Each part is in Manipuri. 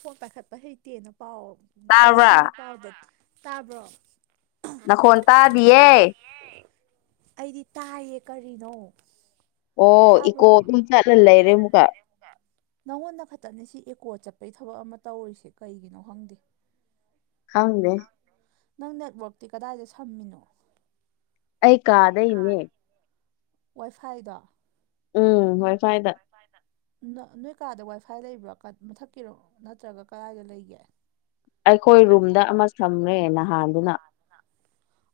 ꯐꯣꯟ ꯄꯥꯏꯈꯠꯄ ꯍꯩꯇꯦꯅ ꯄꯥꯎ ꯑꯥꯏ ꯑꯦꯁ ꯇꯤ ꯇꯥꯕ꯭ꯔꯥ ꯚꯤ ꯄꯥꯎꯗ ꯇꯥꯕꯔ‌ꯣ ꯅꯈꯣꯟ ꯍ‌ꯣ ꯇꯥꯗꯤꯌꯦ ꯇꯥꯔꯤꯌ‌ꯦ ꯑꯩꯗꯤ ꯇꯥꯏꯌꯦ ꯀꯔꯤꯅꯣ ꯑꯣ ꯏꯀꯣ ꯇꯥꯕ꯭ꯔꯣ ꯑꯗꯨꯝ ꯆꯠꯂ ꯂꯩꯔꯦ ꯑꯃꯨꯛꯀ ꯅꯪꯉꯣꯟꯗ ꯈꯛꯇꯅꯤ ꯁꯤ ꯑꯦꯀꯣ ꯆꯠꯄꯩ ꯊꯕꯛ ꯑꯃ ꯇꯧꯔꯤꯁꯦ ꯀꯩꯒꯤꯅꯣ ꯈꯪꯗꯦ ꯈꯪꯗꯦ ꯅꯪ ꯅꯦꯠꯋꯔꯥꯛꯛꯇꯤ ꯀꯗꯥꯏꯗ ꯁꯝꯃꯤꯅꯣ ꯑꯩ ꯀꯥꯗꯩꯅꯦ ꯋꯥꯏꯐꯥꯏꯗꯣ ꯎꯝ ꯋꯥꯏ ꯐꯥꯏꯠ ꯅꯣꯏ ꯀꯥꯗ ꯋꯥꯏꯐꯥꯏ ꯂꯩꯕ꯭ꯔꯣ ꯃꯊꯛꯀꯤꯔꯣ ꯅꯠꯇ꯭ꯔꯒ ꯀꯔꯥꯏꯗ ꯂꯩꯒꯦ ꯑꯩꯈꯣꯏ ꯔꯨꯝꯗ ꯑꯃ ꯁꯝꯃꯦ ꯅꯍꯥꯟꯗꯨꯅ꯫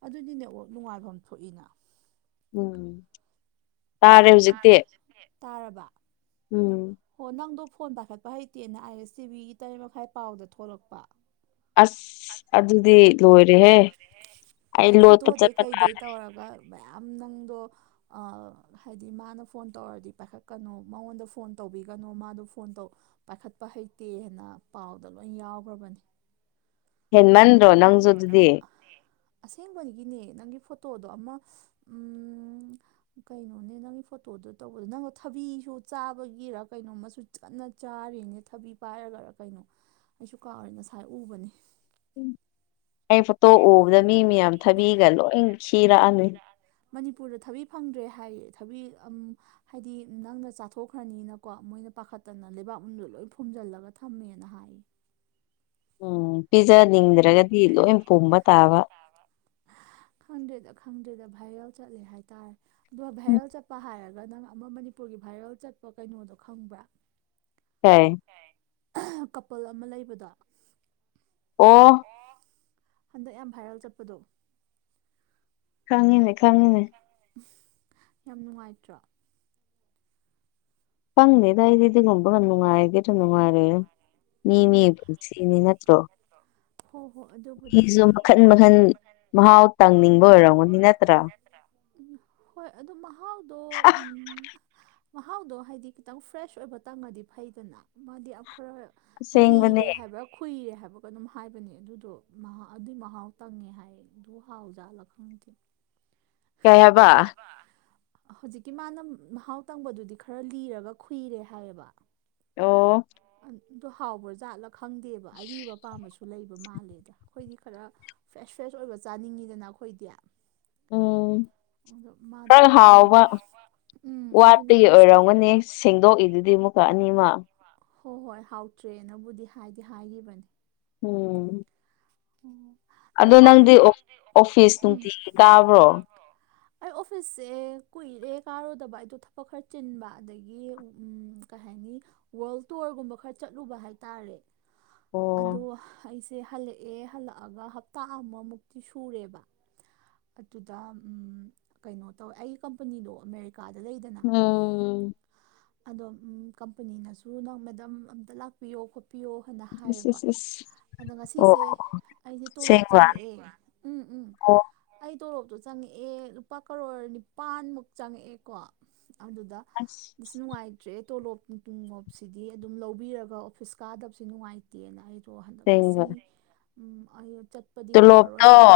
ꯑꯗꯨꯗꯤ ꯅꯦꯠ ꯋꯥꯛ ꯅꯨꯡꯉꯥꯏꯕꯝ ꯊꯣꯛꯏꯅ ꯎꯝ ꯇꯥꯔꯦ ꯍꯧꯖꯤꯛꯇꯤ ꯇꯥꯔꯕ ꯎꯝ ꯍꯣ ꯅꯪꯗꯣ ꯐꯣꯟ ꯄꯥꯈꯠꯄ ꯍꯩꯇꯦꯅ ꯑꯥꯏ ꯑꯦꯁ ꯇꯤ ꯚꯤꯒꯤ ꯇꯔꯦꯠ ꯃꯈꯥꯏ ꯄꯥꯎꯗ ꯊꯣꯛꯂꯛꯄ ꯑꯁ ꯑꯗꯨꯗꯤ ꯂꯣꯏꯔꯦꯍꯦ ꯑꯩ ꯂꯣꯠꯄ ꯐꯣꯇꯣꯗꯩ ꯆꯠꯄ ꯀꯩꯗꯩ ꯇꯥꯔꯦ ꯇꯧꯔꯒ ꯃꯌꯥꯝ ꯅꯪꯗꯣ ꯍꯥꯏꯗꯤ ꯃꯥꯅ ꯐꯣꯟ ꯇꯧꯔꯗꯤ ꯄꯥꯏꯈꯠꯀꯅꯨ ꯃꯉꯣꯟꯗ ꯐꯣꯟ ꯇꯧꯕꯤꯒꯅꯨ ꯃꯥꯗꯣ ꯐꯣꯟ ꯇꯧ ꯄꯥꯏꯈꯠꯄ ꯍꯩꯇꯦꯅ ꯄꯥꯎꯗ ꯂꯣꯏ ꯌꯥꯎꯒ꯭ꯔꯥꯕꯅꯤ ꯍꯦꯟꯃꯟꯗ꯭ꯔꯣ ꯅꯪꯖꯨ ꯑꯗꯨꯗꯤ ꯑꯁꯦꯡꯕꯅꯤꯒꯤꯅꯦ ꯅꯪꯒꯤ ꯐꯣꯇꯣꯗꯣ ꯑꯃ ꯎꯝ ꯀꯩꯅꯣꯅꯦ ꯅꯪꯒꯤ ꯐꯣꯇꯣꯗꯨ ꯇꯧꯕꯗꯣ ꯅꯪꯂꯣ ꯊꯕꯤꯁꯨ ꯆꯥꯕꯒꯤꯔ ꯀꯩꯅꯣꯝꯃꯥꯁꯨ ꯀꯟꯅ ꯆꯥꯔꯤꯅꯦ ꯊꯕꯤ ꯄꯥꯏꯔꯒꯔꯥ ꯀꯩꯅꯣ ꯑꯩꯁꯨ ꯀꯥꯎꯔꯦ ꯉꯁꯥꯏ ꯎꯕꯅꯦ ꯑꯩ ꯐꯣꯇꯣ ꯎꯕꯗ ꯃꯤ ꯃꯌꯥꯝ ꯊꯥꯕꯤꯒꯥ ꯂꯣꯏ ꯈꯤꯔꯛꯑꯅꯤ ꯃꯅꯤꯄꯨꯔꯗ ꯊꯕꯤ ꯐꯪꯗ꯭ꯔꯦ ꯍꯥꯏꯌꯦ ꯊꯕꯤ ꯑꯝ ꯍꯥꯏꯗꯤ ꯅꯪꯅ ꯆꯥꯊꯣꯛꯈ꯭ꯔꯅꯤꯅꯀꯣ ꯃꯣꯏꯅ ꯄꯥꯈꯠꯇꯅ ꯂꯩꯕꯥꯛꯃꯗꯣ ꯂꯣꯏ ꯐꯨꯝꯖꯤꯜꯂꯒ ꯊꯝꯃꯦꯅ ꯍꯥꯏꯌꯦ ꯎꯝ ꯄꯤꯖꯅꯤꯡꯗ꯭ꯔꯥꯒꯗꯤ ꯂꯣꯏ ꯄꯨꯝꯕ ꯇꯥꯕ ꯈꯪꯗ꯭ꯔꯦꯗ ꯈꯪꯗ꯭ꯔꯦꯗ ꯚꯥꯏꯔꯦꯜ ꯆꯠꯂꯦ ꯍꯥꯏꯇꯥꯔꯦ ꯑꯗꯨꯒ ꯎꯝ ꯚꯥꯏꯔꯦꯜ ꯆꯠꯄ ꯍꯥꯏꯔꯒ ꯅꯪ ꯑꯃ ꯃꯅꯤꯄꯨꯔꯒꯤ ꯚꯥꯏꯔꯦꯜ ꯆꯠꯄ ꯀꯩꯅꯣꯗꯣ ꯈꯪꯕ꯭ꯔꯥ ꯀꯩ ꯀꯄꯜ ꯑꯃ ꯂꯩꯕꯗꯣ ꯑꯣ ꯑꯣ ꯍꯟꯗꯛ ꯌꯥꯝ ꯚꯥꯏꯔꯦꯜ ꯆꯠꯄꯗꯣ ꯈꯪꯉꯤꯅꯦ ꯈꯪꯉꯤꯅꯦ ꯌꯥꯝ ꯅꯨꯡꯉꯥꯏꯇ꯭ꯔꯣ ꯈꯪꯗꯦꯗ ꯑꯩꯗꯤ ꯑꯗꯨꯒꯨꯝꯕꯒꯥ ꯅꯨꯡꯉꯥꯏꯒꯦꯗ꯭ꯔꯥ ꯅꯨꯡꯉꯥꯏꯔꯣꯏꯔꯥ ꯃꯤ ꯃꯤ ꯑꯣ [inaudible] ꯁꯤꯅꯤ ꯅꯠꯇ꯭ꯔꯣ ꯍꯣ ꯍꯣ ꯑꯗꯨꯕꯨ ꯃꯤꯖꯨ ꯃꯈꯟ ꯃꯈꯟ ꯃꯍꯥꯎ ꯇꯪꯅꯤꯡꯕ ꯑꯣꯏꯔꯝꯒꯅꯤ ꯅꯠꯇ꯭ꯔꯥ [inaudible] ꯑ ꯍꯣꯏ ꯑꯗꯣ ꯃꯍꯥꯎꯗꯣ ꯎꯝ ꯃꯍꯥꯎꯗꯣ ꯍꯥꯏꯗꯤ ꯈꯤꯇꯪ ꯐ꯭ꯔꯦꯁ ꯑꯣꯏꯕ ꯇꯪꯉꯗꯤ ꯐꯩꯗꯅ ꯃꯥꯗꯤ ꯑ ꯈꯔ ꯑꯁꯦꯡꯕꯅꯦ ꯂꯤꯔꯦ ꯍꯥꯏꯕ ꯈꯨꯨꯏꯔꯦ ꯍꯥꯏꯕ ꯀꯅꯣꯝ ꯍꯥꯏꯕꯅꯦ ꯑꯗꯨꯗꯣ ꯑꯗꯨꯏ ꯃꯍꯥꯎ ꯇꯪꯉꯦ ꯍꯥꯏ ꯑꯗꯨ ꯍꯥꯎꯖꯥꯜꯂ ꯈꯪꯗꯦ ꯀꯩ ꯍꯥꯏꯕ ꯍꯧꯖꯤꯛꯀꯤ ꯃꯥꯅ ꯃꯍꯥꯎ ꯇꯪꯕꯗꯨꯗꯤ ꯈꯔ ꯂꯤꯔꯒ ꯈꯨꯨꯏꯔꯦ ꯍꯥꯏꯌꯦꯕ꯫ ꯑꯣ꯫ ꯑꯗꯣ ꯍꯥꯎꯕꯖꯥꯠꯂꯥ ꯈꯪꯗꯦꯕ ꯑꯔꯤꯕ ꯑꯄꯥꯝꯕꯁꯨ ꯂꯩꯕ ꯃꯥꯜꯂꯦꯕ ꯑꯩꯈꯣꯏꯗꯤ ꯈꯔ ꯐ꯭ꯔꯦꯁ ꯐ꯭ꯔꯦꯁ ꯑꯣꯏꯕ ꯆꯥꯅꯤꯡꯉꯤꯗꯅ ꯑꯩꯈꯣꯏꯗꯤ ꯎꯝ ꯑꯗꯣ ꯃꯥꯗꯤ ꯈꯔ ꯂꯤ [unintelligible] ꯎꯝ ꯑꯗꯨꯅꯦ ꯋꯥꯠꯄꯒꯤ ꯍꯥꯏꯁꯦ ꯑꯣꯏꯔꯝꯒꯅꯤ ꯁꯦꯡꯗꯣꯛꯏꯗꯨꯗꯤ ꯃꯨꯛꯀ ꯑꯅꯤꯃꯛ ꯍꯣ ꯍꯣꯏ ꯍꯥꯎꯇ꯭ꯔꯦꯅꯕꯨꯗꯤ ꯍꯥꯏꯗꯤ ꯍꯥꯏꯒꯤꯕꯅꯤ ꯎꯝ ꯎꯝ ꯑꯗꯨ ꯑꯗꯣ ꯅꯪꯗꯤ ꯍꯥꯏꯔꯒ ꯑꯣꯐ ꯑꯣꯐꯤꯁ ꯅꯨꯡꯇꯤꯒꯤ ꯀꯥꯕ꯭ꯔꯣ ꯑꯩ ꯑꯣꯐꯤꯁꯁꯦ ꯀꯨꯏꯔꯦ ꯀꯥꯔꯨꯗꯕ ꯑꯩꯗꯣ ꯊꯕꯛ ꯈꯔ ꯆꯤꯟꯕ ꯑꯗꯒꯤ ꯎꯝ ꯀꯩ ꯍꯥꯏꯅꯤ ꯋꯥꯔꯜ ꯇꯣꯔꯒꯨꯝꯕ ꯈꯔ ꯆꯠꯂꯨꯕ ꯍꯥꯏꯇꯥꯔꯦ ꯑꯗꯣ ꯑꯣ ꯑꯩꯁꯦ ꯍꯜꯂꯛꯑꯦ ꯍꯜꯂꯛꯑꯒ ꯍꯞꯇꯥ ꯑꯃꯃꯨꯛꯇꯤ ꯁꯨꯔꯦꯕ ꯑꯗꯨꯗ ꯀꯩꯅꯣ ꯇꯧꯋꯦ ꯑꯩꯒꯤ ꯀꯝꯄꯅꯤꯗꯣ ꯑꯃꯦꯔꯤꯀꯥꯗ ꯂꯩꯗꯅ ꯎꯝ [unintelligible] [inaudible] ꯑꯗꯣ ꯀꯝꯄꯅꯤꯅꯁꯨ ꯅꯪ ꯃꯦꯗꯥꯝ ꯑꯝꯇ ꯂꯥꯛꯄꯤꯌꯣ ꯈꯣꯠꯄꯤꯌꯣ ꯑꯗ ꯏꯁ ꯍꯥꯏꯔꯛꯄ [inaudible] ꯏꯁ [unintelligible] ꯏꯁ ꯑꯗꯣ ꯑꯣ ꯉꯁꯤꯁꯦ ꯑꯩꯁꯦ ꯇꯣꯂꯣꯞ ꯑꯁꯦꯡꯕ ꯆꯪꯉꯛꯑꯦ ꯎꯝ ꯎꯝ ꯑꯣ ꯑꯩ ꯇꯣꯔꯣꯞꯇꯣ ꯆꯪꯉꯛꯑꯦ ꯂꯨꯄꯥ ꯀꯔꯣꯔ ꯅꯤꯄꯥꯟꯃꯨꯛ ꯆꯪꯉꯛꯑꯦꯀꯣ ꯑꯗꯨꯗ ꯑꯁ ꯅꯨꯡꯉꯥꯏꯇ꯭ꯔꯦ ꯇꯣꯂꯣꯞ ꯇꯨꯡꯂꯣꯞꯁꯤꯗꯤ ꯑꯗꯨꯝ ꯂꯧꯕꯤꯔꯒ ꯑꯣꯐꯤꯁ ꯀꯥꯗꯕꯁꯤ ꯅꯨꯡꯉꯥꯏꯇꯦ ꯇꯦꯅ ꯑꯩꯗꯣ ꯍꯟꯗꯛ ꯉꯁꯤ ꯑꯁꯦꯡꯕ ꯎꯝ ꯑꯩ ꯆꯠꯄꯗꯤ ꯉꯝꯃꯔꯣꯏ ꯇꯣꯂꯣꯞꯇꯣ ꯍꯥꯏꯗꯤ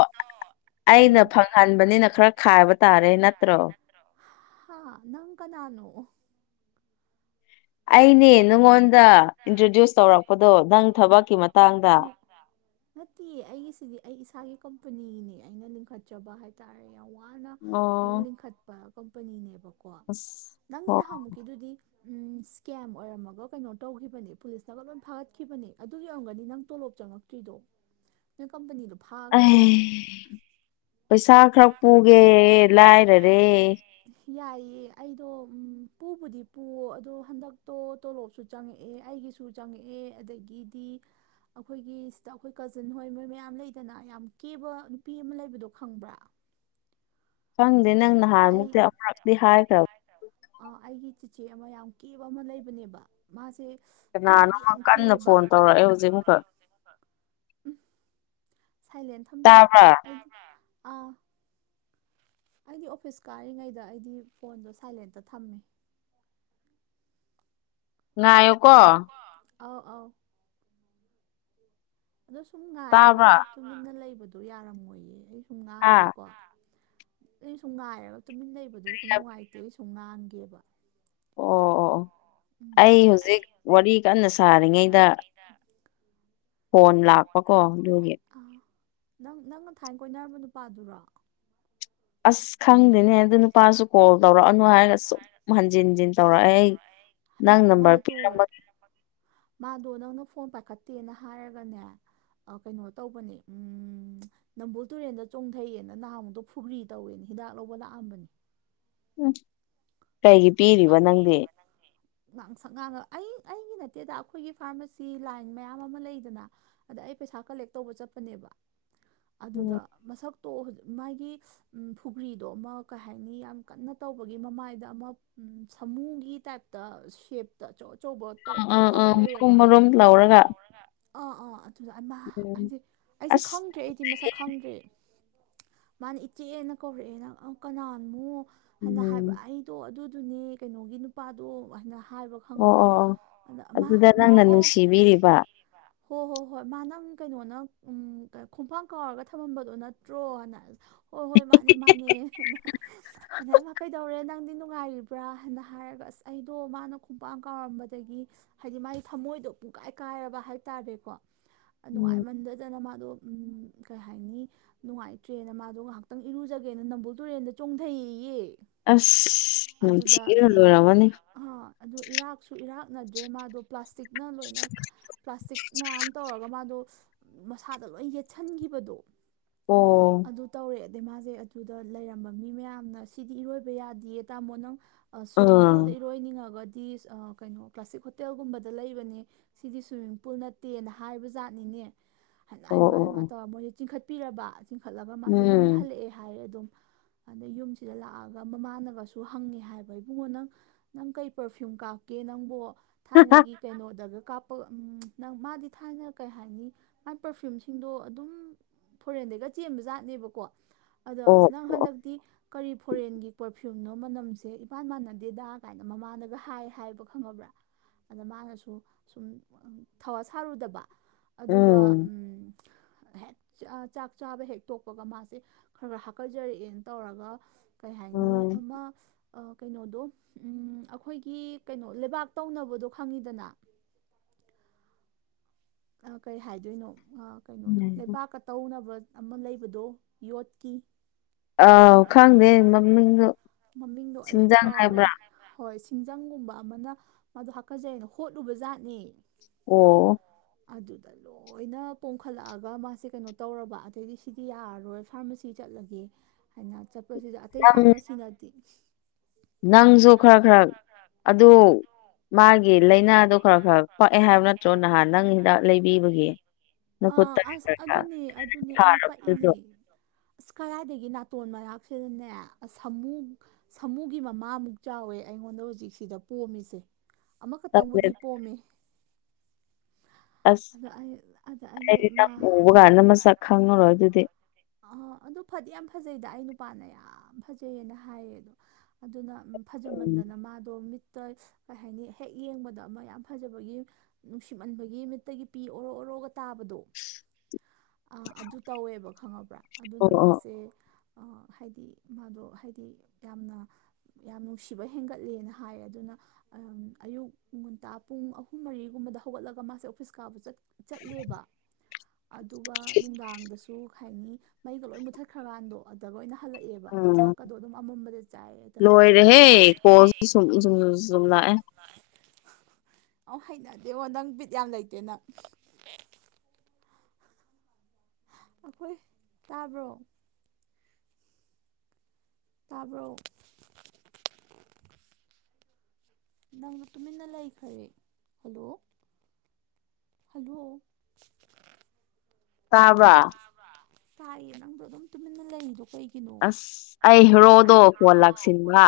ꯎꯝ ꯑꯩꯅ ꯐꯪꯍꯟꯕꯅꯤꯅ ꯈꯔ ꯈꯥꯏꯕ ꯇꯥꯔꯦ ꯅꯠꯇ꯭ꯔꯣ ꯍꯥ ꯅꯪ ꯀꯅꯥꯅꯣ [unintelligible] [inaudible] ꯑꯩꯅꯦ ꯅꯪꯉꯣꯟꯗ ꯏꯟꯇ꯭ꯔꯣꯗ꯭ꯌꯨꯁ ꯇꯧꯔꯛꯄꯗꯣ ꯅꯪ ꯊꯕꯛꯀꯤ ꯃꯇꯥꯡꯗ ꯅꯠꯇꯤꯌꯦ ꯑꯩꯒꯤꯁꯤꯗꯤ ꯑꯩ ꯏꯁꯥꯒꯤ ꯀꯝꯄꯅꯤꯅꯦ ꯑꯩꯅ ꯂꯤꯡꯈꯠꯆꯕ ꯍꯥꯏ ꯍꯥꯏꯇꯥꯔꯦ ꯌꯥꯝ ꯋꯥꯅ ꯑꯩꯅ ꯑꯣ ꯂꯤꯡꯈꯠꯄ ꯀꯝꯄꯅꯤꯅꯦꯕꯀꯣ ꯀꯣ ꯑꯁ ꯅꯪꯒꯤ ꯍꯣ ꯅꯍꯥꯃꯨꯛꯀꯤꯗꯨꯗꯤ ꯎꯝ ꯀꯦꯝ ꯑꯣꯏꯔꯝꯃꯒ ꯀꯩꯅꯣ ꯇꯧꯈꯤꯕꯅꯤ ꯄꯨꯂꯤꯁꯅꯒ ꯂꯣꯏ ꯐꯥꯒꯠꯈꯤꯕꯅꯤ ꯑꯗꯨꯒꯤ ꯑꯣꯏꯔꯝꯒꯅꯤ ꯅꯪ ꯇꯣꯂꯣꯞ ꯆꯪꯉꯛꯇ꯭ꯔꯤꯗꯣ [unintelligible] [inaudible] ꯅꯪ ꯀꯝꯄꯅꯤꯗꯨ ꯐꯥꯈ꯭ꯔꯕꯅꯦ ꯑꯩ ꯄꯩꯁꯥ ꯈꯔ ꯄꯨꯒꯦ ꯂꯥꯏꯔꯔꯦ ꯌꯥꯏꯌꯦ ꯑꯩꯗꯣ ꯄꯨꯕꯨꯗꯤ ꯄꯨꯑꯣ ꯑꯗꯣ ꯍꯟꯗꯛꯇꯣ ꯇꯣꯂꯣꯞꯁꯨ ꯆꯪꯉꯛꯑꯦ ꯑꯩꯒꯤꯁꯨ ꯆꯪꯉꯛꯑꯦ ꯑꯗꯒꯤꯗꯤ ꯑꯩꯈꯣꯏꯒꯤ ꯁꯤꯗ ꯑꯩꯈꯣꯏ ꯀꯖꯤꯟ ꯍꯣꯏ ꯃꯣꯏ ꯃꯌꯥꯝ ꯂꯩꯗꯅ ꯌꯥꯝ ꯀꯦꯕ ꯅꯨꯄꯤ ꯑꯃ ꯂꯩꯕꯗꯣ ꯈꯪꯕ꯭ꯔꯥ ꯈꯪꯗꯦ ꯅꯪ ꯅꯍꯥꯟꯃꯨꯛꯇꯤ ꯑꯃꯔꯛꯇꯤ ꯍꯥꯏꯈ꯭ꯔꯕꯅꯤ ꯍꯥꯏꯇꯔꯣ꯫ [unintelligible] [inaudible] ꯑ ꯑꯩꯒꯤ ꯆꯤꯆꯦ ꯑꯃ ꯌꯥꯝ ꯀꯦꯕ ꯑꯃ ꯂꯩꯕꯅꯦꯕ ꯃꯥꯁꯦ ꯀꯦꯕꯨꯗꯤ ꯀꯅꯥꯅꯣꯃ ꯌꯥꯝ ꯀꯟꯅ ꯀꯦꯕ ꯐꯣꯟ ꯇꯧꯔꯛꯑꯦ ꯍꯧꯖꯤꯛ ꯑꯃꯨꯛꯀ ꯎꯝ ꯁꯥꯏꯂꯦꯟ ꯊꯝꯖꯜꯂꯣ ꯇꯥꯕ꯭ꯔꯥ ꯑꯥ ꯑꯩꯗꯤ ꯑꯣꯐꯤꯁ ꯀꯥꯔꯤꯉꯩꯗ ꯑꯩꯗꯤ ꯐꯣꯟꯗꯣ ꯁꯥꯏꯂꯦꯟꯇ ꯊꯝꯃꯦ ꯉꯥꯏꯌꯣꯀꯣ [unintelligible] [inaudible] ꯑꯥꯎ ꯑꯥꯎ [unintelligible] [inaudible] ꯑꯗꯣ ꯁꯨꯝ ꯉꯥꯏꯔꯒ ꯇꯥꯕ꯭ꯔꯥ ꯑꯩꯁꯨ ꯇꯨꯃꯤꯟꯅ ꯂꯩꯕꯗꯣ ꯌꯥꯔꯝꯃꯣꯏꯌꯦ ꯑꯩ ꯁꯨꯝ ꯑꯥ ꯉꯥꯡꯒꯦꯀꯣ ꯑꯩꯁꯨ ꯉꯥꯏꯔꯒ ꯇꯨꯃꯤꯟꯅ ꯂꯩꯕꯗꯨꯣ ꯁꯨꯝ ꯑꯣ ꯅꯨꯡꯉꯥꯏꯇꯦꯕ ꯁꯨꯝ ꯉꯥꯟꯒꯦꯕ ꯑꯣ ꯑꯣ ꯑꯣ ꯎꯝ ꯑꯩ ꯍꯧꯖꯤꯛ ꯋꯥꯔꯤ ꯀꯟꯅ ꯁꯥꯔꯤꯉꯩꯗ ꯇ [unintelligible] [inaudible] ꯐꯣꯟ ꯂꯥꯛꯄꯀꯣ ꯑꯗꯨꯒꯤ ꯑ ꯅꯪ ꯅꯪꯒ ꯊꯥꯏꯅ ꯀꯣꯏꯅꯔꯝꯕ ꯅꯨꯄꯥꯗꯨꯔꯣ ꯑꯁ ꯈꯪꯗꯦꯅꯦ ꯑꯗꯨ ꯅꯨꯄꯥꯁꯨ ꯀꯣꯜ ꯇꯧꯔꯛꯑꯅꯨ ꯍꯥꯏꯔꯁꯨ ꯍꯟꯖꯤꯟ ꯍꯟꯖꯤꯟ ꯇꯧꯔꯛꯑꯦ ꯑꯩ ꯃ ꯅꯪ ꯅꯝꯕꯔ ꯃꯥꯗꯣ ꯄꯤꯔꯝꯃꯒꯦ ꯃꯥꯗꯣ ꯅꯪꯅ ꯐꯣꯟ ꯄꯥꯏꯈꯠꯇꯦꯅ ꯍꯥꯏꯔꯒꯅꯦ ꯀꯩꯅꯣ ꯇꯧꯕꯅꯤ ꯎꯝ ꯅꯝꯕꯨꯜ ꯇꯨꯔꯦꯟꯗ ꯆꯣꯡꯊꯩꯑꯦꯅ ꯅꯍꯥꯟꯃꯨꯛꯇꯣ ꯐꯨꯒ꯭ꯔꯤ ꯇꯧꯋꯦꯅ ꯍꯤꯗꯥꯛ ꯂꯧꯕ ꯂꯥꯛꯑꯝꯕꯅꯤ ꯎꯝ ꯀꯩꯒꯤ ꯄꯤꯔꯤꯕ ꯅꯪꯗꯤ ꯉꯥꯡꯁꯛ ꯉꯥꯡꯉ ꯑꯩ ꯑꯩꯒꯤ ꯅꯠꯇꯦꯗ ꯑꯩꯈꯣꯏꯒꯤ ꯐꯥꯔꯃꯥꯁꯤ ꯂꯥꯏꯟ ꯃꯌꯥꯝ ꯑꯃ ꯂꯩꯗꯅ ꯑꯗ ꯑꯩ ꯄꯩꯁꯥ ꯀꯂꯦꯛ ꯇꯧꯕ ꯆꯠꯄꯅꯦꯕ ꯎꯝ ꯑꯗꯨꯗ ꯃꯁꯛꯇꯣ ꯃꯥꯒꯤ ꯐꯨꯒ꯭ꯔꯤꯗꯣ ꯑꯃ ꯀꯩ ꯍꯥꯏꯅꯤ ꯌꯥꯝ ꯀꯟꯅ ꯇꯧꯕꯒꯤ ꯃꯃꯥꯏꯗ ꯑꯃ ꯁꯥꯃꯨꯒꯤ ꯇꯥꯏꯞꯇ ꯁꯦꯞ ꯑꯆꯧ ꯑꯆꯧꯕ ꯇꯧ ꯑꯥ ꯑꯥ ꯑꯥ ꯊꯣꯛꯑꯒ ꯃꯔꯨꯝ ꯂꯩꯌꯦꯕ ꯃꯔꯨꯝ ꯂꯧꯔꯒ ꯑꯥ ꯑꯥ ꯑꯗꯨꯗ ꯑꯃ ꯎꯝ ꯑꯩꯁꯦ ꯑꯩꯁꯦ ꯑꯁ ꯈꯪꯗ꯭ꯔꯦ ꯑꯩꯗꯤ ꯃꯁꯛ ꯈꯪꯗ꯭ꯔꯦ ꯃꯥꯅ ꯏꯆꯦꯅ ꯀꯧꯔꯛꯑꯦ ꯅꯪ ꯀꯅꯥꯅꯣ ꯍꯥꯏꯅ ꯍꯥꯏꯕ ꯎꯝ ꯑꯩꯗꯣ ꯑꯗꯨ ꯑꯗꯨꯅꯦ ꯀꯩꯅꯣꯒꯤ ꯅꯨꯄꯥꯗꯣ ꯍꯥꯏꯅ ꯍꯥꯏꯕ ꯑꯣ ꯈꯪꯉꯕ꯭ꯔꯥ ꯑꯣ ꯑꯣ ꯑꯗ ꯑꯃ ꯑꯃ ꯑꯣ ꯅꯪꯅ ꯅꯨꯡꯁꯤꯕꯤꯔꯤꯕ ꯍꯣꯏ ꯍꯣ ꯍꯣꯏ ꯃꯥ ꯀꯩꯅꯣꯅ ꯈꯣꯡꯄꯥꯛ ꯀꯥꯎꯔꯒ ꯊꯝꯃꯝꯕꯗꯣ ꯅꯠꯇ꯭ꯔꯣꯅ ꯍꯣꯏ ꯍꯣꯏ ꯃꯥꯅꯦ ꯃꯥꯅꯦ ꯑꯗ ꯑꯩꯃꯥ ꯀꯩꯗꯧꯔꯦ ꯅꯪꯗꯤ ꯅꯨꯡꯉꯥꯏꯔꯤ ꯕ꯭ꯔꯥ ꯍꯥꯏꯅ ꯍꯥꯏꯔꯒ ꯑꯁ ꯑꯩꯗꯣ ꯃꯥꯅ ꯈꯨꯡꯄꯥꯡ ꯀꯥꯎꯔꯝꯕꯗꯒꯤ ꯍꯥꯏꯗꯤ ꯃꯥꯒꯤ ꯊꯝꯃꯣꯏꯗꯣ ꯄꯨꯡꯀꯥꯏ ꯀꯥꯏꯔꯕ ꯍꯥꯏꯇꯥꯔꯦꯀꯣ ꯎꯝ ꯅꯨꯡꯉꯥꯏꯃꯟꯗꯗꯅ ꯃꯥꯗꯣ ꯎꯝ ꯀꯩ ꯍꯥꯏꯅꯤ ꯅꯨꯡꯉꯥꯏꯇ꯭ꯔꯦꯅ ꯃꯥꯗꯣ ꯉꯥꯏꯍꯥꯛꯇꯪ ꯏꯔꯨꯖꯒꯦꯅ ꯅꯝꯕꯨꯜ ꯇꯨꯔꯦꯟꯗ ꯆꯣꯡꯗꯩꯑꯩꯌꯦ ꯑꯁ ꯅꯝꯊꯤꯕꯅ ꯂꯣꯔꯝꯃꯅꯤ ꯑ ꯑꯗꯣ ꯏꯔꯥꯛꯁꯨ ꯏꯔꯥꯛꯅꯗ꯭ꯔꯦ ꯃꯥꯗꯣ ꯄ꯭ꯂꯥꯁꯇꯤꯛ ꯅ ꯂꯣꯏꯅꯈ ꯄ꯭ꯂꯥꯁꯇꯤꯛ ꯃꯌꯥꯝ ꯇꯧꯔꯒ ꯃꯥꯗꯣ ꯃꯁꯥꯗ ꯂꯣꯏ ꯌꯦꯠꯁꯟꯒꯤꯕꯗꯣ ꯑꯣ ꯑꯗꯨ ꯇꯧꯔꯦ ꯑꯗꯩ ꯃꯥꯁꯦ ꯑꯗꯨꯗ ꯂꯩꯔꯝꯕ ꯃꯤ ꯃꯌꯥꯝꯅ ꯁꯤꯗꯤ ꯏꯔꯣꯏꯕ ꯌꯥꯗꯤꯌꯦ ꯇꯥꯃꯣ ꯅꯪ ꯁ꯭ꯋꯤꯝꯃꯤꯡ ꯄꯨꯜꯗ ꯑꯥ ꯏꯔꯣꯏꯅꯤꯡꯉꯒꯗꯤ ꯑ ꯀꯩꯅꯣ ꯀ꯭ꯂꯥꯁꯤꯛ ꯍꯣꯇꯦꯜꯒꯨꯝꯕꯗ ꯂꯩꯕꯅꯦ ꯁꯤꯗꯤ ꯁ꯭ꯋꯤꯝꯃꯤꯡ ꯄꯨꯜ ꯅꯠꯇꯦꯅ ꯍꯥꯏꯕꯖꯥꯠꯅꯤꯅꯦ ꯍꯥꯏꯃꯥ ꯑꯣ ꯑꯣ ꯍꯥꯏ ꯍꯥꯢꯃꯥ ꯑꯣ ꯇꯧꯔꯒ ꯃꯣꯏꯁꯦ ꯆꯤꯡꯈꯠꯄꯤꯔꯕ ꯆꯤꯡꯈꯠꯂꯒ ꯃꯥꯁꯦ ꯌꯨꯝꯗ ꯎꯝ ꯍꯜꯂꯛꯑꯦ ꯍꯥꯏ ꯑꯗꯨꯝ ꯑꯗꯩ ꯌꯨꯝꯁꯤꯗ ꯂꯥꯛꯑꯥꯒ ꯃꯃꯥꯅꯒ ꯑꯗꯨ ꯍꯪꯉꯦ ꯍꯥꯏꯕ ꯏꯕꯨꯡꯉꯣ ꯅꯪ ꯅꯪ ꯀꯩ ꯄ꯭ꯔꯐ꯭ꯌꯨꯝ ꯀꯥꯞꯀꯦ ꯅꯪꯕꯣ ꯊꯥꯏꯅꯒꯤ ꯀꯩꯅꯣꯗꯒ ꯀꯥꯞꯄꯒ ꯎꯝ ꯅꯪ ꯃꯥꯗꯤ ꯊꯥꯏꯅ ꯀꯩ ꯍꯥꯏꯅꯤ ꯃꯥꯏ ꯄ꯭ꯔꯐ꯭ꯌꯨꯝꯁꯤꯡꯗꯣ ꯑꯗꯨꯝ ꯐꯣꯔꯦꯟꯗꯩꯒ ꯆꯦꯟꯕꯖꯥꯠꯅꯦꯕꯀꯣ ꯑꯗꯣ ꯑꯣ ꯅꯪ ꯑꯣ ꯍꯟꯗꯛꯇꯤ ꯀꯔꯤ ꯐꯣꯔꯦꯟꯒꯤ ꯄ꯭ꯔꯐ꯭ꯌꯨꯝ ꯅꯣ ꯃꯅꯝꯁꯦ ꯏꯄꯥꯟ ꯃꯥꯟꯅꯗꯦꯗ ꯀꯥꯏꯅ ꯃꯃꯥꯅꯒ ꯍꯥꯏ ꯍꯥꯏꯕ ꯈꯪꯉꯕ꯭ꯔꯥ ꯑꯗ ꯃꯥꯅꯁꯨ ꯁꯨꯝ ꯊꯧꯋꯥ ꯁꯥꯔꯨꯗꯕ ꯑꯗꯨꯒ ꯎꯝ ꯍꯦꯠ ꯆꯥ ꯆꯥꯛ ꯆꯥꯕ ꯍꯦꯛ ꯇꯣꯛꯄꯒ ꯃꯥꯁꯦ ꯈꯔ ꯈꯔ ꯍꯥꯀꯠꯖꯔꯛꯑꯦꯅ ꯇꯧꯔꯒ ꯀꯩ ꯍꯥꯏ ꯎꯝ ꯑꯃ ꯑ ꯀꯩꯅꯣꯗꯣ ꯎꯝ ꯑꯩꯈꯣꯏꯒꯤ ꯀꯩꯅꯣ ꯂꯩꯕꯥꯛ ꯇꯧꯅꯕꯗꯣ ꯈꯪꯉꯤꯗꯅ ꯑ ꯀꯩ ꯍꯥꯏꯗꯣꯏꯅꯣ ꯑ ꯀꯩꯅꯣꯗꯣ ꯂꯩꯕꯥꯛꯀ ꯇꯧꯅꯕ ꯑꯃ ꯂꯩꯕꯗꯣ ꯌꯣꯠꯀꯤ ꯑꯥꯎ ꯈꯪꯗꯦ ꯃꯃꯤꯡ ꯃꯃꯤꯡꯗꯣ ꯑꯩꯁꯨ ꯁꯤꯡꯖꯪ ꯀꯥꯎꯔꯦ ꯍꯥꯏꯕ꯭ꯔꯥ ꯍꯣꯏ ꯁꯤꯡꯖꯪꯒꯨꯝꯕ ꯑꯃꯅ ꯃꯥꯗꯣ ꯍꯥꯀꯠꯖꯩꯅ ꯍꯣꯠꯂꯨꯕꯖꯥꯠꯅꯤ ꯑꯣ ꯑꯗꯨꯗ ꯂꯣꯏꯅ ꯄꯣꯡꯈꯠꯂꯛꯑꯒ ꯃꯥꯁꯦ ꯀꯩꯅꯣ ꯇꯧꯔꯕ ꯑꯗꯩꯗꯤ ꯁꯤꯗꯤ ꯌꯥꯔꯔꯣꯏ ꯐꯥꯔꯃꯥꯁꯤ ꯆꯠꯂꯒꯦ ꯍꯥꯏꯅ ꯆꯠꯄꯁꯤꯗ ꯑꯇꯩ ꯐꯥꯔꯃꯥꯔꯁꯤꯅꯗꯤ ꯅꯪꯖꯨ ꯈ꯭ꯔꯛ ꯈ꯭ꯔꯛ ꯑꯗꯨ ꯃꯥꯒꯤ ꯂꯥꯏꯅꯥꯗꯣ ꯈ꯭ꯔꯛ ꯈ꯭ꯔꯛ ꯄꯛꯑꯦ ꯍꯥꯏꯕ ꯅꯥꯠꯇ꯭ꯔꯣ ꯅꯍꯥꯟ ꯅꯪ ꯍꯤꯗꯥꯛ ꯂꯩꯕꯤꯕꯒꯤ ꯑꯥ ꯅꯈꯨꯠꯇ ꯑꯁ ꯈꯔ ꯈꯔ ꯑꯗꯨꯅꯦ ꯑꯗꯨꯅꯦ ꯑꯩ ꯄꯛꯏꯅꯦ ꯊꯥꯔꯕꯗꯨꯗꯣ ꯑꯁ ꯀꯔꯥꯏꯗꯒꯤ ꯅꯥꯇꯣꯟ ꯃꯅꯥꯛꯁꯤꯗꯅꯦ ꯑꯁ ꯁꯃꯨ‌ꯡ ꯁꯃꯨꯒꯤ ꯃꯃꯥꯃꯨꯛ ꯆꯥꯎꯋꯦ ꯑꯩꯉꯣꯟꯗ ꯍꯧꯖꯤꯛ ꯁꯤꯗ ꯄꯣꯝꯃꯤꯁꯦ ꯑꯃꯈꯛꯇꯪꯕꯨꯗꯤ ꯄꯣꯝꯃꯤ ꯑꯁ ꯑꯗ ꯑꯩ ꯑꯗ ꯑꯩꯖꯦ ꯃꯥ ꯑꯩꯗꯤ ꯅꯪ ꯎꯕ ꯀꯥꯟꯗ ꯃꯁꯛ ꯈꯪꯉꯔꯣꯏ ꯑꯗꯨꯗꯤ ꯑꯥ ꯑꯗꯨ ꯐꯗꯤ ꯌꯥꯝ ꯐꯖꯩꯗ ꯑꯩ ꯅꯨꯄꯥꯅ ꯌꯥꯝ ꯐꯖꯩꯌꯦꯅ ꯍꯥꯏꯌꯦ ꯑꯗꯣ ꯑꯗꯨꯅ ꯎꯝ ꯐꯖꯃꯟꯗꯅ ꯃꯥꯗꯣ ꯃꯤꯠꯇ ꯀꯩ ꯍꯥꯏꯅꯤ ꯍꯦꯛ ꯌꯦꯡꯕꯗ ꯑꯃ ꯌꯥꯝ ꯐꯖꯕꯒꯤ ꯅꯨꯡꯁꯤꯃꯟꯕꯒꯤ ꯃꯤꯠ ꯇꯒꯤ ꯄꯤ ꯑꯣꯔꯣ ꯑꯣꯔꯣꯒ ꯇꯥꯕꯗꯣ ꯑ ꯑꯗꯨ ꯇꯧꯋꯦꯕ ꯈꯪꯉꯕ꯭ꯔꯥ ꯑꯗꯨꯅ ꯑꯣ ꯑꯣ ꯃꯥꯁꯦ ꯑꯥ ꯍꯥꯏꯗꯤ ꯃꯥꯗꯣ ꯍꯥꯏꯗꯤ ꯌꯥꯝꯅ ꯌꯥꯝ ꯅꯨꯡꯁꯤꯕ ꯍꯦꯟꯒꯠꯂꯦꯅ ꯍꯥꯏ ꯑꯗꯨꯅ ꯑꯝ ꯑꯌꯨꯛ ꯉꯟꯇꯥ ꯄꯨꯡ ꯑꯍꯨꯝ ꯃꯔꯤꯒꯨꯝꯕꯗ ꯍꯧꯒꯠꯂꯒ ꯃꯥꯁꯦ ꯑꯣꯐꯤꯁ ꯀꯥꯕ ꯆꯠ ꯆꯠꯂꯦꯕ ꯑꯗꯨꯒ ꯅꯨꯡꯗꯥꯡꯗꯁꯨ ꯍꯥꯏꯅꯤ ꯃꯩꯒ ꯂꯣꯏ ꯃꯨꯠꯊꯠꯈ꯭ꯔꯒꯥꯟꯗꯣ ꯑꯗ ꯑꯣꯏꯅ ꯍꯜꯂꯛꯑꯦꯕ ꯎꯝ ꯆꯥꯛꯀꯗꯣ ꯑꯗꯨꯝ ꯑꯃꯝꯕꯗ ꯆꯥꯏꯌꯦ ꯑꯗ ꯂꯣꯏꯔꯦꯍꯦ ꯑꯥ ꯂꯣꯏꯔꯦꯍꯦ [unintelligible] ꯑꯧ ꯍꯩꯅꯗꯦꯕꯣ ꯅꯪ ꯕꯤꯠ ꯌꯥꯝ ꯂꯩꯇꯦ ꯅꯪ ꯑꯩꯈꯣꯏ ꯇꯥꯕ꯭ꯔꯣ ꯇꯥꯕ꯭ꯔꯣ ꯅꯪꯗꯣ ꯇꯨꯃꯤꯟꯅ ꯂꯩꯈꯔꯦ ꯍꯜꯂꯣ ꯍꯜꯂꯣ ꯇꯥꯕꯔꯥ ꯇꯥꯏꯌꯦ ꯅꯪꯗꯣ ꯑꯗꯨꯝ ꯇꯨꯃꯤꯟꯅ ꯂꯩꯗꯣ ꯀꯩ ꯑꯁ ꯑꯩ ꯍꯦꯔꯣꯗꯣ ꯀꯣꯟ ꯂꯥꯛꯁꯤꯟꯕ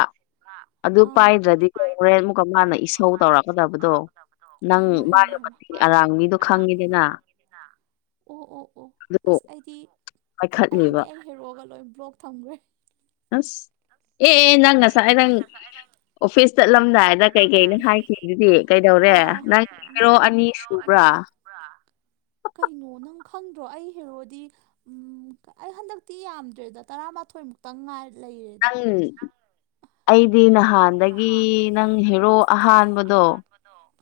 ꯑꯗꯨ ꯄꯥꯏꯗ꯭ꯔꯗꯤ ꯍꯣꯔꯦꯟ ꯄꯥꯏꯗ꯭ꯔꯗꯤ ꯑꯃꯨꯛꯀ ꯃꯥꯅ ꯍꯣꯔꯦꯟ ꯑꯃꯨꯛꯀ ꯏꯁꯧ ꯃꯥꯥꯅ ꯏꯁꯧ ꯇꯧꯔꯛꯀꯗꯕꯗꯣ ꯇꯧꯔꯛꯀꯗꯕꯗꯣ ꯅꯪ ꯃꯥꯒꯤ ꯃꯇꯤꯡ ꯃꯥꯒꯤ ꯃꯆꯤꯡ ꯑꯔꯥꯡꯕꯤꯗꯣ ꯑꯔꯥꯡ ꯕꯤꯗꯣ ꯈꯪꯉꯤꯗꯅ ꯈꯪ [unintelligible] ꯑꯣ ꯑꯣ ꯑꯣ ꯑꯗꯨ ꯑꯁ ꯑꯩꯗꯤ ꯄꯥꯏꯈꯠꯂꯤꯕ ꯑꯩꯗꯤ ꯍꯦꯔꯣꯒ ꯂꯣꯏ ꯕ꯭ꯂꯣꯛ ꯊꯝꯈ꯭ꯔꯦ ꯑꯁ ꯑꯦ ꯅꯪ ꯉꯁꯥꯏ ꯅꯪ ꯑꯣꯐꯤꯁ ꯆꯠꯂꯝꯗꯥꯏꯗ ꯀꯩꯀꯩꯅꯣ ꯍꯥꯏꯈꯤꯗꯨꯗꯤ ꯀꯩꯗꯧꯔꯦ ꯑꯥ ꯅꯪ ꯑꯥ ꯃꯥ ꯍꯦꯔꯣ ꯑꯣ ꯑꯅꯤ ꯁꯨꯕ꯭ꯔꯥ [inaudible] ꯀꯩꯅꯣ ꯅꯪ ꯈꯪꯗ꯭ꯔꯣ ꯑꯩ ꯍꯦꯔꯣꯗꯤ ꯎꯝ ꯑꯩ ꯍꯟꯗꯛꯇꯤ ꯌꯥꯝꯗ꯭ꯔꯦꯗ ꯇꯔꯥꯃꯥꯊꯣꯏ ꯃꯨꯛꯇꯪ ꯉꯥꯏꯔꯦ ꯅꯪ ꯑꯩꯗꯤ ꯅꯍꯥꯟꯗꯒꯤ ꯅꯪ ꯍꯦꯔꯣ ꯑꯍꯥꯟꯕꯗꯣ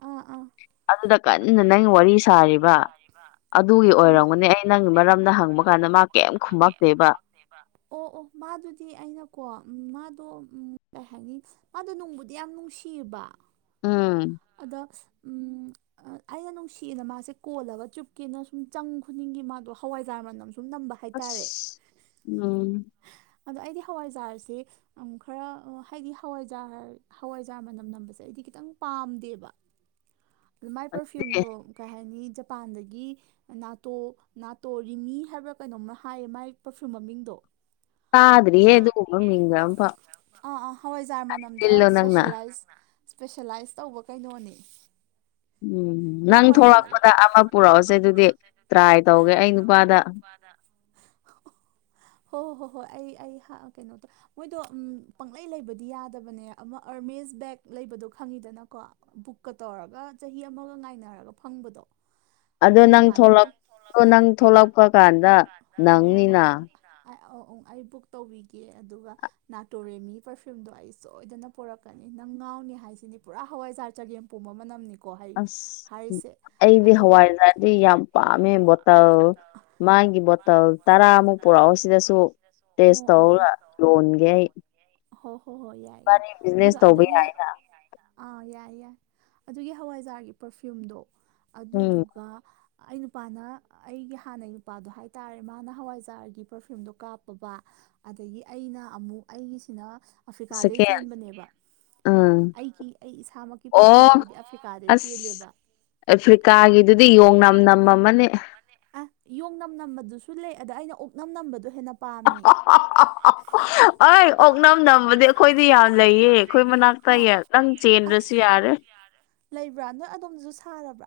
ꯑꯥ ꯑꯥ ꯑꯗꯨꯗ ꯀꯟꯅ ꯅꯪ ꯋꯥꯔꯤ ꯁꯥꯔꯤꯕ ꯑꯗꯨꯒꯤ ꯍꯩꯃꯥ ꯑꯣꯏꯔꯝꯒꯅꯤ ꯑꯩ ꯅꯪꯒꯤ ꯃꯔꯝꯗ ꯍꯪꯕ ꯀꯥꯟꯗ ꯃꯥ ꯀꯩꯝ ꯈꯨꯝꯃꯛꯇꯦꯕ ꯑꯣ ꯑꯣ ꯃꯥꯗꯨꯗꯤ ꯑꯩꯅꯀꯣ ꯃꯥꯗꯣ ꯎꯝ ꯀꯩ ꯍꯥꯏꯅꯤ ꯃꯥꯗꯣ ꯅꯨꯡꯕꯨꯗꯤ ꯌꯥꯝ ꯅꯨꯡꯁꯤꯕ ꯎꯝ ꯑꯗꯣ ꯎꯝ ꯑꯩꯅ ꯅꯨꯡꯁꯤꯌꯦꯅ ꯃꯥꯁꯦ ꯀꯣꯜꯂꯒ ꯆꯨꯞꯀꯦꯅ ꯁꯨꯝ ꯆꯪ ꯈꯨꯗꯤꯡꯒꯤ ꯃꯥꯗꯣ ꯍꯋꯥꯏꯖꯥꯔ ꯃꯅꯝ ꯁꯨꯝ ꯅꯝꯕ ꯍꯥꯏ ꯍꯥꯏꯇꯥꯔꯦ ꯑꯁ ꯎꯝ ꯑꯗꯣ ꯑꯩꯗꯤ ꯍꯋꯥꯏꯖꯥꯔꯁꯤ ꯑꯃꯨꯛ ꯈꯔ ꯍꯥꯏꯗꯤ ꯍꯋꯥꯏꯖꯥꯔ ꯍꯋꯥꯏꯖꯥꯔ ꯃꯅꯝ ꯅꯝꯕꯁꯦ ꯑꯩꯗꯤ ꯈꯤꯇꯪ ꯄꯥꯝꯗꯦꯕ ꯑꯗ ꯃꯥꯏ ꯑꯦ ꯄꯔꯐ꯭ꯌꯨꯝꯗꯣ ꯀꯩ ꯍꯥꯏꯅꯤ ꯖꯄꯥꯟꯗꯒꯤ ꯅꯥꯇꯣ ꯅꯥꯇꯣꯔꯤꯃꯤ ꯍꯥꯏꯕ꯭ꯔ ꯀꯩꯅꯣꯝ ꯍꯥꯏꯌꯦ ꯃꯥꯏ ꯄꯔꯐ꯭ꯌꯨꯝ ꯃꯃꯤꯡꯗꯣ ꯇꯥꯗꯔ꯭ꯤꯍꯦ ꯑꯗꯨ ꯑꯗꯨꯒꯨꯝꯕ ꯃꯤꯡꯒ ꯑꯝꯐꯥꯎ ꯑꯥ ꯑꯥ ꯍꯋꯥꯏꯖꯥꯔ ꯃꯅꯝꯗ ꯏꯜꯂꯣ ꯅꯪꯅ ꯏꯁꯄꯦꯁꯦꯂꯥꯏꯁ ꯏꯁꯄꯦꯁꯦꯂꯥꯏꯁ ꯇꯧꯕ ꯀꯩꯅꯣꯅꯤ ꯎꯝ ꯅꯪ ꯁꯥꯟꯅꯕ ꯊꯂꯛꯄꯗ ꯑꯃ ꯄꯨꯔꯛꯑꯣꯁꯦ ꯑꯗꯨꯗꯤ ꯇ꯭ꯔꯥꯏ ꯇꯧꯒꯦ ꯑꯩ ꯅꯨꯄꯥꯗ [unintelligible] [inaudible] ꯍꯣ ꯍꯣ ꯍꯣꯏ ꯑꯩ ꯑꯩ ꯀꯩꯅꯣꯇꯧ ꯃꯣꯏꯗꯣ ꯄꯪꯂꯩ ꯂꯩꯕꯗꯤ ꯌꯥꯗꯕꯅꯦ ꯑꯃ ꯑꯔꯃꯦꯁ ꯕꯦꯛ ꯂꯩꯕꯗꯣ ꯈꯪꯉꯤꯗꯅꯀꯣ ꯕꯨꯛꯀ ꯇꯧꯔꯒ ꯆꯍꯤ ꯑꯃꯒ ꯉꯥꯏꯅꯔꯒ ꯐꯪꯕꯗꯣ ꯑꯗꯣ ꯑꯗꯨ ꯅꯪ ꯃꯥꯟꯅꯗꯦ ꯊꯣꯛꯂꯛꯄ ꯅꯪ ꯊꯣꯛꯂꯛꯄ ꯀꯥꯟꯗ ꯍꯣꯏ ꯍꯣꯏ ꯍꯣꯏ ꯅꯪꯅꯤꯅ ꯑ ꯑꯩ ꯕꯨꯛ ꯇꯧꯕꯤꯒꯦ ꯑꯗꯨꯒ ꯅꯥꯇꯣꯔꯦꯃꯤ ꯄꯔꯐ꯭ꯌꯨꯝꯗꯣ ꯑꯩ ꯁꯣꯏꯗꯅ ꯄꯣꯔꯛꯀꯅꯤ ꯅꯪ ꯉꯥꯎꯅꯤ ꯍꯥꯏꯁꯤꯅꯤ ꯄꯨꯔꯥ ꯍꯋꯥꯏꯖꯥꯔ ꯆꯒꯦꯝ ꯄꯣꯝꯕ ꯃꯅꯝꯅꯤꯀꯣ ꯍꯥꯏ ꯑꯁ ꯍꯥꯏꯔꯤꯁꯦ ꯑꯩꯗꯤ ꯑꯗꯨꯒ ꯍꯋꯥꯏꯖꯥꯔꯗꯤ ꯌꯥꯝ ꯄꯥꯝꯃꯦ ꯕꯣꯇꯜ ꯃꯥꯒꯤ ꯕꯣꯇꯜ ꯇꯔꯥꯃꯨꯛ ꯄꯨꯔꯛꯑꯣ ꯁꯤꯗꯁꯨ ꯇꯦꯁ ꯇꯧꯔꯒ ꯌꯣꯟꯒꯦ ꯑꯩ ꯍꯣꯏ ꯍꯣ ꯍꯣꯏ ꯌꯥꯏ ꯌꯥꯏ ꯏꯕꯥꯅꯤ ꯕꯤꯖꯤꯅꯦꯁ ꯑꯗꯨꯒ ꯇꯧꯕ ꯑꯗꯨꯒꯤ ꯌꯥꯏꯅ ꯑꯥ ꯌꯥꯏ ꯌꯥꯏ ꯑꯗꯨꯒꯤ ꯍꯋꯥꯏꯖꯥꯔꯒꯤ ꯄꯔꯐꯤꯌꯨꯝꯗꯣ ꯎꯝ ꯑꯗꯨꯗꯨꯒ ꯑꯩ ꯅꯨꯄꯥꯅ ꯑꯩꯒꯤ ꯍꯥꯟꯅꯩ ꯅꯨꯄꯥꯗꯣ ꯍꯥꯏꯇꯥꯔꯦ ꯃꯥꯅ ꯍꯋꯥꯏꯖꯥꯔꯒꯤ ꯄꯔꯐ꯭ꯌꯨꯝꯗꯣ ꯀꯥꯞꯄꯕ ꯑꯗꯒꯤ ꯑꯩꯅ ꯑꯃꯨꯛ ꯑꯩꯒꯤꯁꯤꯅ ꯑꯐ꯭ꯔꯤꯀꯥꯗꯩ ꯁꯦꯀꯦꯟ ꯆꯦꯟꯕꯅꯦꯕ ꯎꯝ ꯑꯩꯒꯤ ꯑꯩ ꯏꯁꯥꯃꯛꯀꯤ ꯑꯣ ꯄꯔꯐ꯭ꯌꯨꯝꯁꯦ ꯑꯩꯗꯤ ꯑꯐ꯭ꯔꯤꯀꯥꯗꯩ ꯑꯁ ꯆꯦꯜꯂꯦꯕ ꯑꯐ꯭ꯔꯤꯀꯥꯒꯤꯗꯨꯗꯤ ꯌꯣꯡꯅꯝ ꯅꯝꯃꯃꯃꯅꯤ [unintelligible] ꯌꯣꯡ ꯅꯝ ꯅꯝꯕꯗꯨꯁꯨ ꯂꯩ ꯑꯗ ꯑꯩꯅ ꯑꯣꯛꯅꯝ ꯅꯝꯕꯗꯣ ꯍꯦꯟꯅ ꯄꯥꯝꯃꯦ [inaudible] ꯑꯣꯏ ꯑꯣꯛꯅꯝ ꯅꯝꯕꯗꯤ ꯑꯈꯣꯏꯗꯤ ꯌꯥꯝ ꯂꯩꯌꯦ ꯈꯣꯏ ꯃꯅꯥꯛꯇ ꯌꯦ ꯅꯪ ꯆꯦꯟꯗ꯭ꯔꯁꯨ ꯌꯥꯔꯦ ꯕ꯭ꯔꯥ ꯅꯣꯏ ꯑꯗꯣꯝꯗꯁꯨ ꯁꯥꯔꯕ꯭ꯔꯥ